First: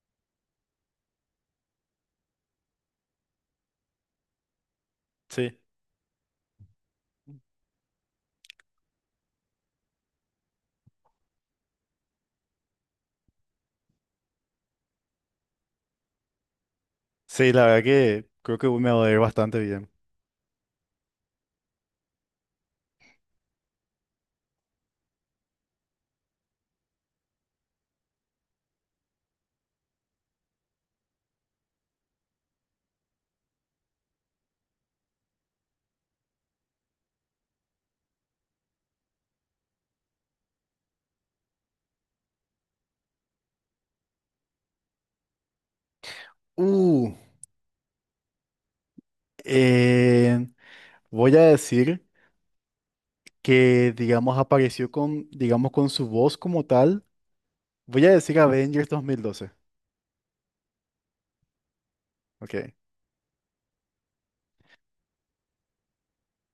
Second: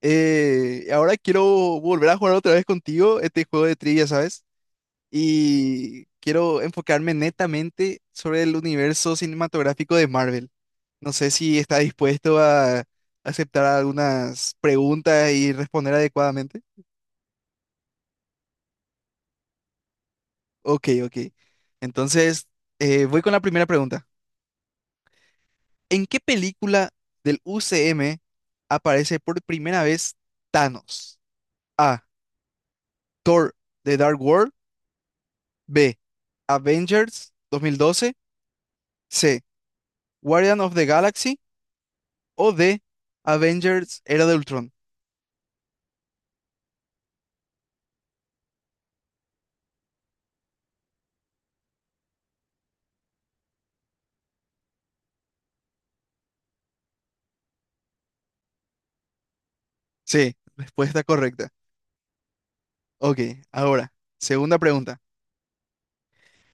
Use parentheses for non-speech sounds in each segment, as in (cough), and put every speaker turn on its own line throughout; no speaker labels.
Ahora quiero volver a jugar otra vez contigo este juego de trivia, ¿sabes?
Sí,
Y quiero enfocarme netamente sobre el universo cinematográfico de Marvel. No sé si está dispuesto a aceptar algunas preguntas y responder adecuadamente.
sí, la verdad que creo que me va a ir bastante bien.
Ok, ok. Entonces, voy con la primera pregunta. ¿En qué película del UCM aparece por primera vez Thanos? A. Thor, The Dark World. B. Avengers 2012. C. Guardian of the Galaxy. O D. Avengers Era de Ultron.
Uh, eh, Voy a decir que, digamos, apareció con, digamos, con su voz como tal. Voy a decir Avengers 2012.
Sí. Respuesta correcta.
Ok.
Ok, ahora, segunda pregunta.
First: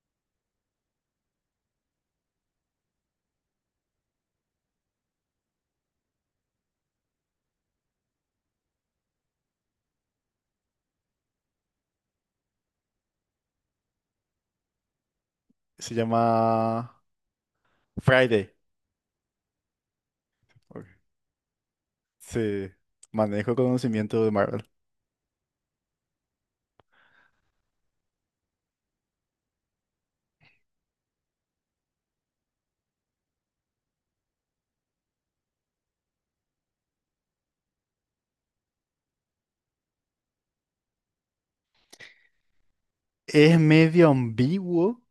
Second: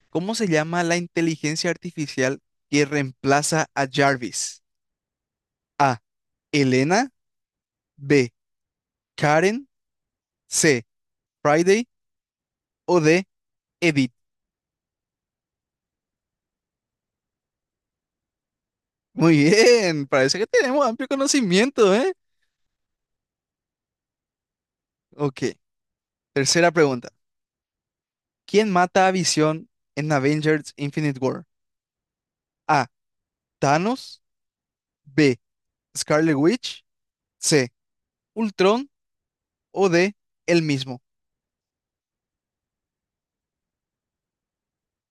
¿Cómo se llama la inteligencia artificial que reemplaza a Jarvis? A. Elena. B. Karen. C. Friday. O D. Edith.
Se llama Friday.
Muy bien, parece que tenemos
Ok.
amplio conocimiento, ¿eh?
Sí, manejo el conocimiento de Marvel.
Ok, tercera pregunta. ¿Quién mata a Visión en Avengers Infinite War? A. Thanos, B, Scarlet Witch, C, Ultron o D, el mismo.
Es medio ambiguo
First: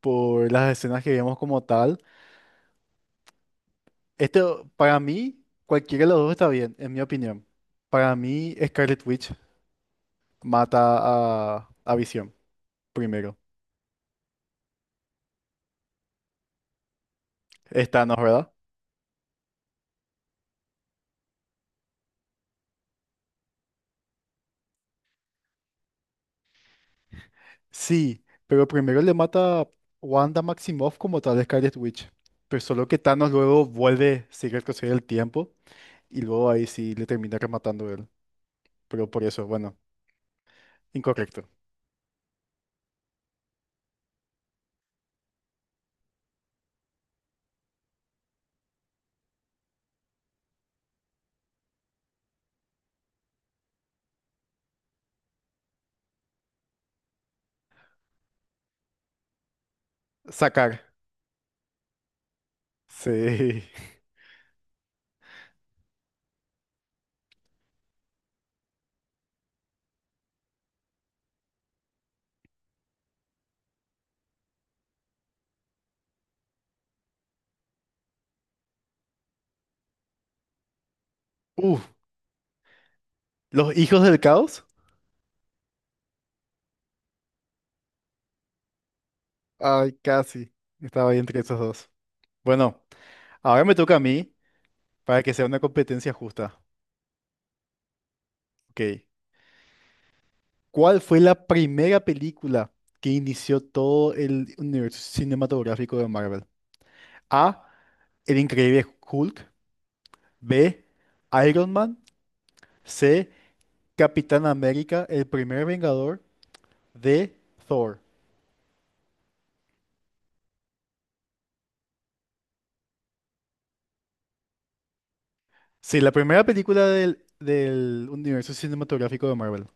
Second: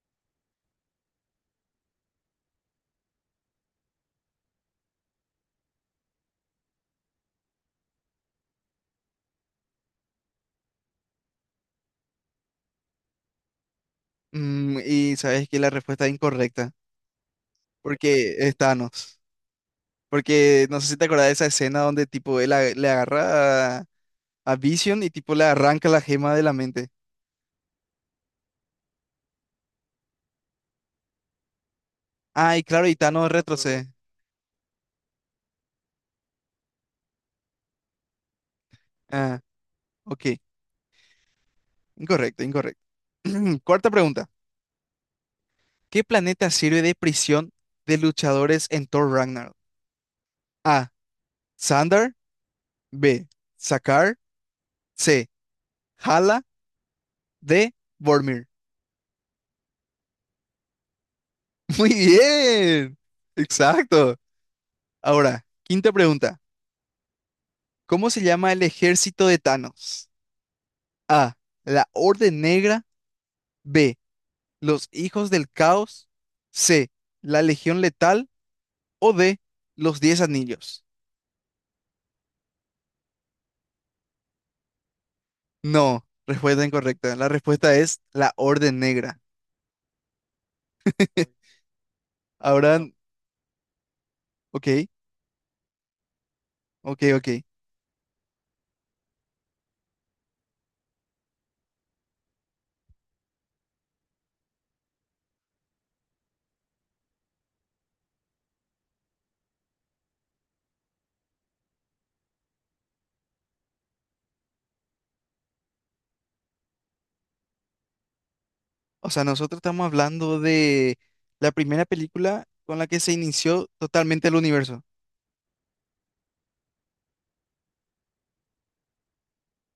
por las escenas que vemos como tal. Este, para mí, cualquiera de los dos está bien, en mi opinión. Para mí, Scarlet Witch mata a Visión primero.
Mm, y sabes que la respuesta es incorrecta,
Es Thanos,
porque
¿verdad?
es Thanos. Porque no sé si te acordás de esa escena donde tipo le agarra a Vision y tipo le arranca la gema de la mente.
Sí, pero primero le mata a Wanda Maximoff como tal de Scarlet Witch.
Ah,
Pero
y claro,
solo
y
que
Thanos
Thanos luego
retrocede.
vuelve, sigue el retroceder el tiempo y luego ahí sí le termina rematando él. Pero por
Ah,
eso, bueno,
ok.
incorrecto.
Incorrecto, incorrecto. (clears throat) Cuarta pregunta. ¿Qué planeta sirve de prisión de luchadores en Thor Ragnarok? A. Sandar. B. Sakaar. C. Hala de Vormir.
Sacar.
(laughs) Muy bien.
Sí. (laughs)
Exacto. Ahora, quinta pregunta. ¿Cómo se llama el ejército de Thanos? A. La Orden Negra. B. Los Hijos del Caos. C. La Legión Letal. O D. Los Diez Anillos.
Uh, ¿Los hijos del caos?
No, respuesta incorrecta. La respuesta es la Orden Negra.
Ay, casi. Estaba ahí entre
(laughs)
esos dos.
Ahora,
Bueno, ahora me toca a mí
ok,
para que sea una competencia justa.
ok, ok.
Ok. ¿Cuál fue la primera película que inició todo el universo cinematográfico de Marvel? A. El increíble Hulk. B. Iron Man. C. Capitán América, el primer Vengador. D. Thor.
O sea, nosotros estamos hablando de la primera película con la que se inició totalmente el universo.
Sí, la primera película del universo cinematográfico de Marvel.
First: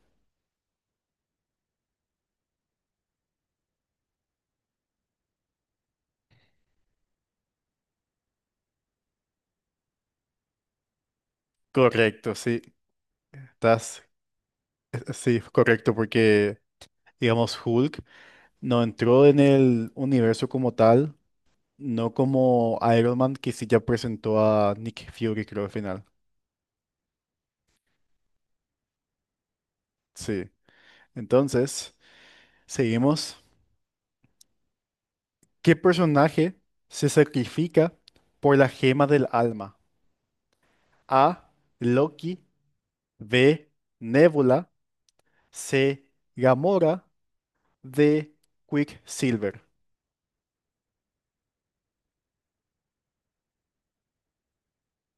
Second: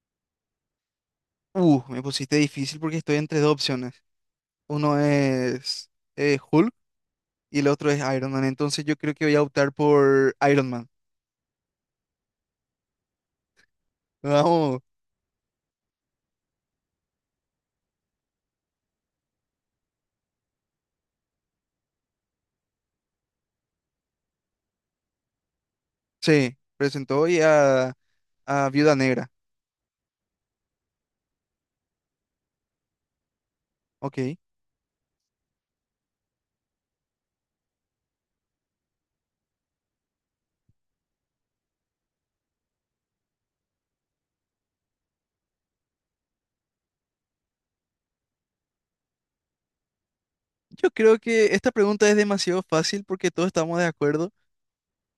Me pusiste difícil porque estoy entre dos opciones. Uno es Hulk y el otro es Iron Man. Entonces yo creo que voy a optar por Iron Man.
Correcto, sí. Estás,
(laughs) Vamos.
sí, correcto, porque, digamos, Hulk no entró en el universo como tal. No como Iron Man, que sí ya presentó a Nick Fury, creo, al final.
Sí, presentó hoy a Viuda Negra.
Sí. Entonces, seguimos.
Ok.
¿Qué personaje se sacrifica por la gema del alma? A. Loki. B. Nebula. C. Gamora. D. Quicksilver.
Yo creo que esta pregunta es demasiado fácil porque todos estamos de acuerdo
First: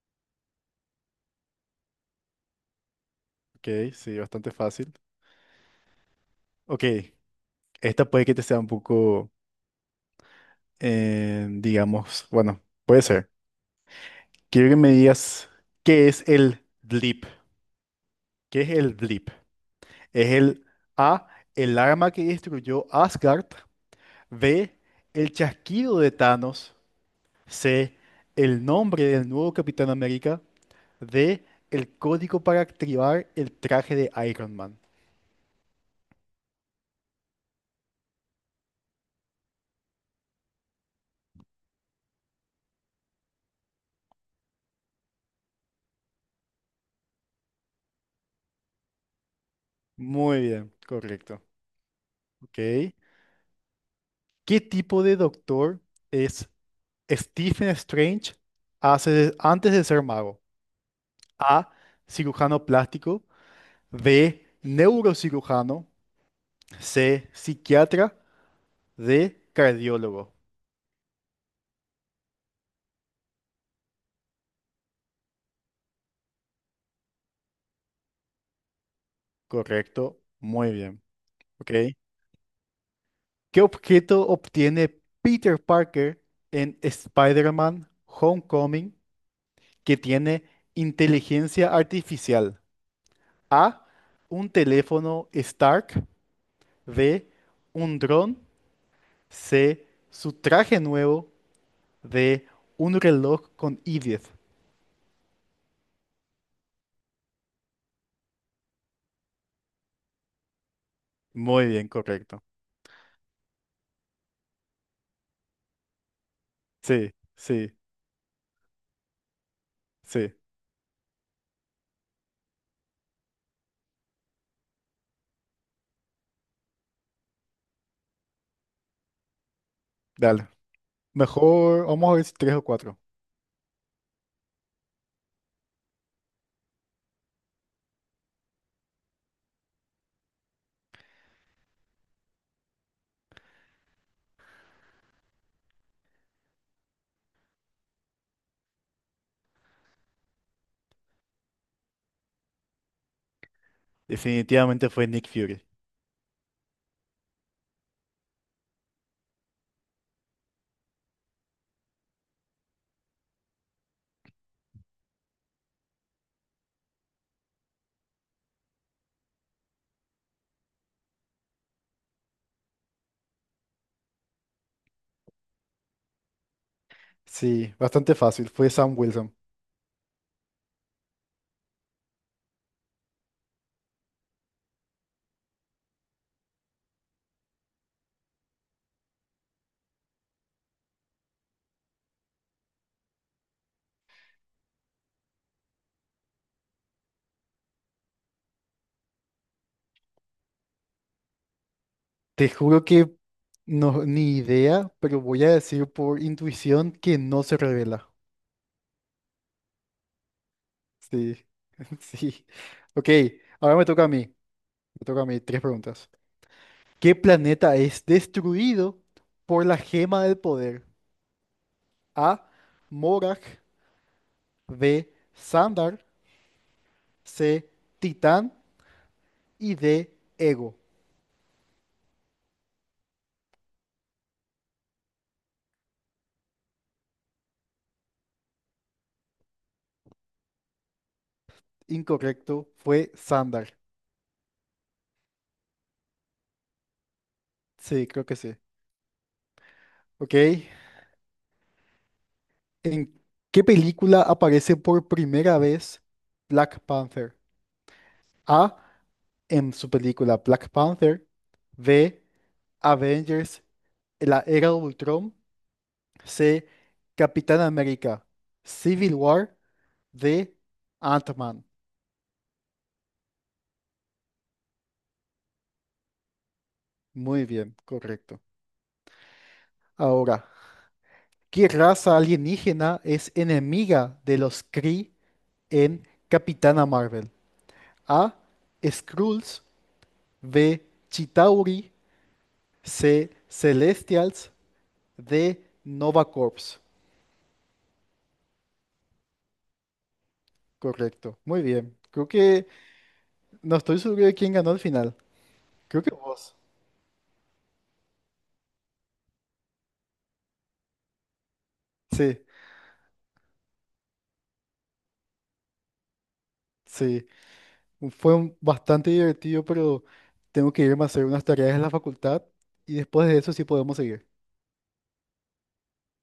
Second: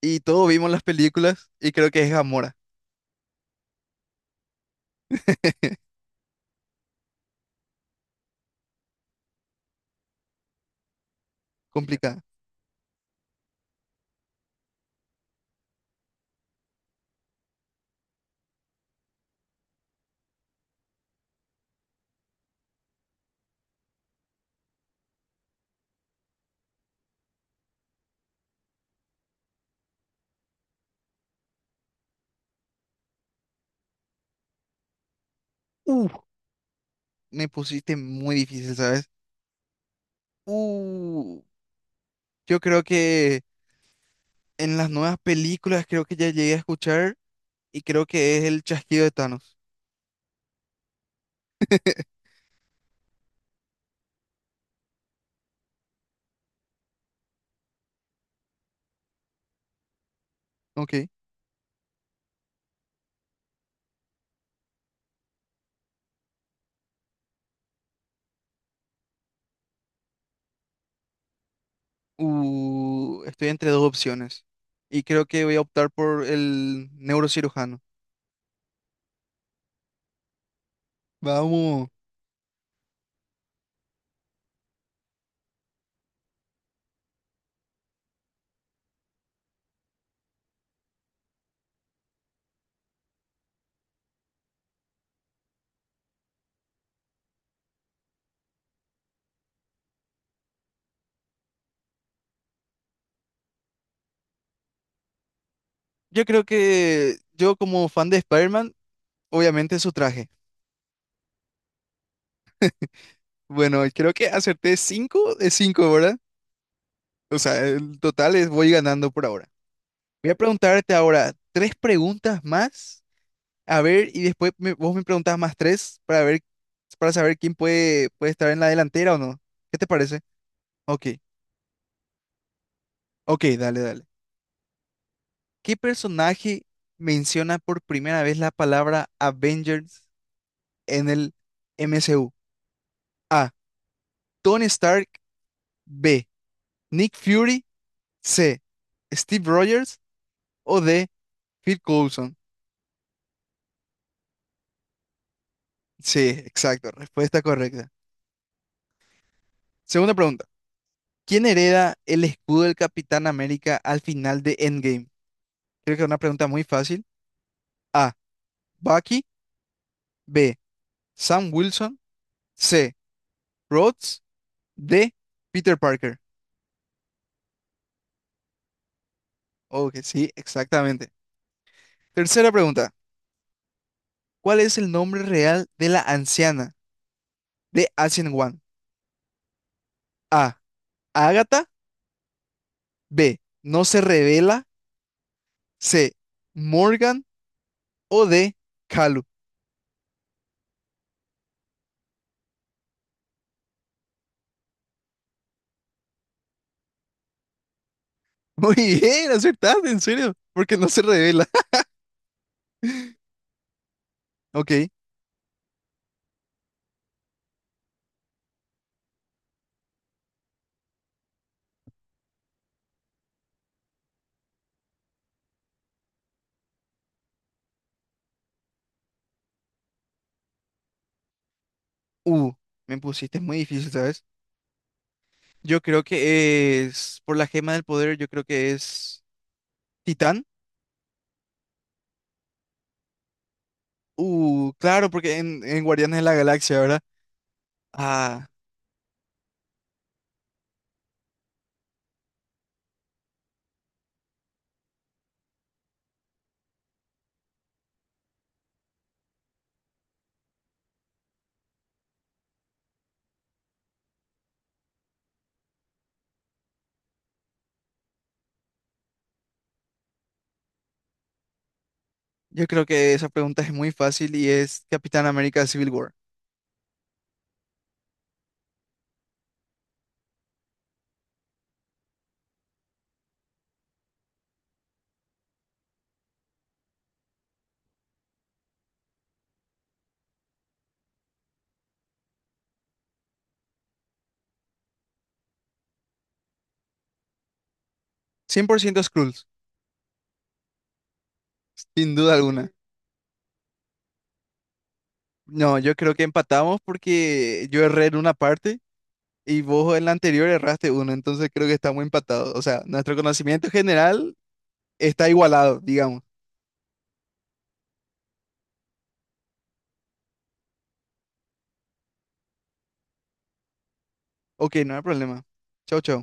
y todos vimos las películas y creo que es Gamora.
Ok, sí, bastante fácil. Ok, esta puede que te sea un poco,
Complicada.
digamos, bueno, puede ser. Quiero que me digas qué es el blip. ¿Qué es el blip? Es el A, el arma que destruyó Asgard. B, el chasquido de Thanos. C, el nombre del nuevo Capitán América. D, el código para activar el traje de Iron Man.
Uh, Me pusiste muy difícil, ¿sabes? Uh, yo creo que en las nuevas películas creo que ya llegué a escuchar. Y creo que es el chasquido de Thanos.
Muy bien, correcto. Ok. ¿Qué tipo de doctor es Stephen Strange antes de ser mago?
Ok.
A, cirujano plástico. B, neurocirujano. C, psiquiatra. D, cardiólogo.
Estoy entre dos opciones y creo que voy a optar por el neurocirujano.
Correcto, muy bien. Ok.
Vamos.
¿Qué objeto obtiene Peter Parker en Spider-Man Homecoming que tiene inteligencia artificial? A. Un teléfono Stark. B. Un dron. C. Su traje nuevo. D. Un reloj con I-10.
Yo creo que yo como fan de Spider-Man, obviamente su traje.
Muy bien, correcto.
Bueno, creo que acerté 5 de 5, ¿verdad?
Sí,
O sea,
sí,
el total es voy ganando por ahora. Voy
sí.
a preguntarte ahora tres preguntas más, a ver, y después vos me preguntás más tres para ver, para saber quién puede estar en la delantera o no. ¿Qué te parece?
Dale.
Ok.
Mejor, vamos a ver si tres o cuatro.
Ok, dale, dale. ¿Qué personaje menciona por primera vez la palabra Avengers en el MCU? A. Tony Stark. B. Nick Fury. C. Steve Rogers. O D. Phil Coulson.
Definitivamente fue Nick Fury.
Sí, exacto. Respuesta correcta. Segunda pregunta. ¿Quién hereda el escudo del Capitán América al final de Endgame? Creo que es una pregunta muy fácil. A. Bucky. B. Sam Wilson. C. Rhodes. D. Peter Parker.
Sí, bastante fácil. Fue Sam Wilson.
Ok, sí, exactamente. Tercera pregunta. ¿Cuál es el nombre real de la anciana de Ancient One? A. Agatha. B. No se revela. C. Morgan. O D. Kalu.
Te juro que no, ni idea, pero voy a decir por intuición que no se revela.
(laughs) Muy bien, acertaste, en serio. Porque no se
Sí,
revela. (laughs)
(laughs) sí. Ok, ahora me toca a mí.
Ok.
Me toca a mí tres preguntas. ¿Qué planeta es destruido por la gema del poder? A. Morag. B. Sandar. C. Titán. Y D. Ego.
Uh, Me pusiste muy difícil, ¿sabes? Yo creo que es, por la gema del poder, yo creo que es Titán.
Incorrecto, fue Sandar.
Claro, porque en Guardianes de la Galaxia, ¿verdad?
Sí, creo que
Ah.
sí. Ok, ¿en qué película aparece por primera vez Black Panther? A. En su película Black Panther. B. Avengers, la era de Ultron. C. Capitán América, Civil War. D. Ant-Man.
Yo creo que esa pregunta es muy fácil y es Capitán América Civil War.
Muy bien, correcto. Ahora, ¿qué raza alienígena es enemiga de los Kree en Capitana Marvel? A. Skrulls. B. Chitauri. C. Celestials. De NovaCorps.
100% Skrulls,
Correcto. Muy bien.
sin
Creo
duda
que
alguna.
no estoy seguro de quién ganó al final.
No, yo
Creo que
creo que
vos.
empatamos porque yo erré en una parte y vos en la anterior erraste uno, entonces creo que estamos
Sí,
empatados. O sea, nuestro conocimiento general está igualado, digamos.
sí. Bastante divertido, pero tengo que irme a hacer unas tareas en la facultad y después de eso sí podemos seguir.
Ok, no hay problema. Chau, chau.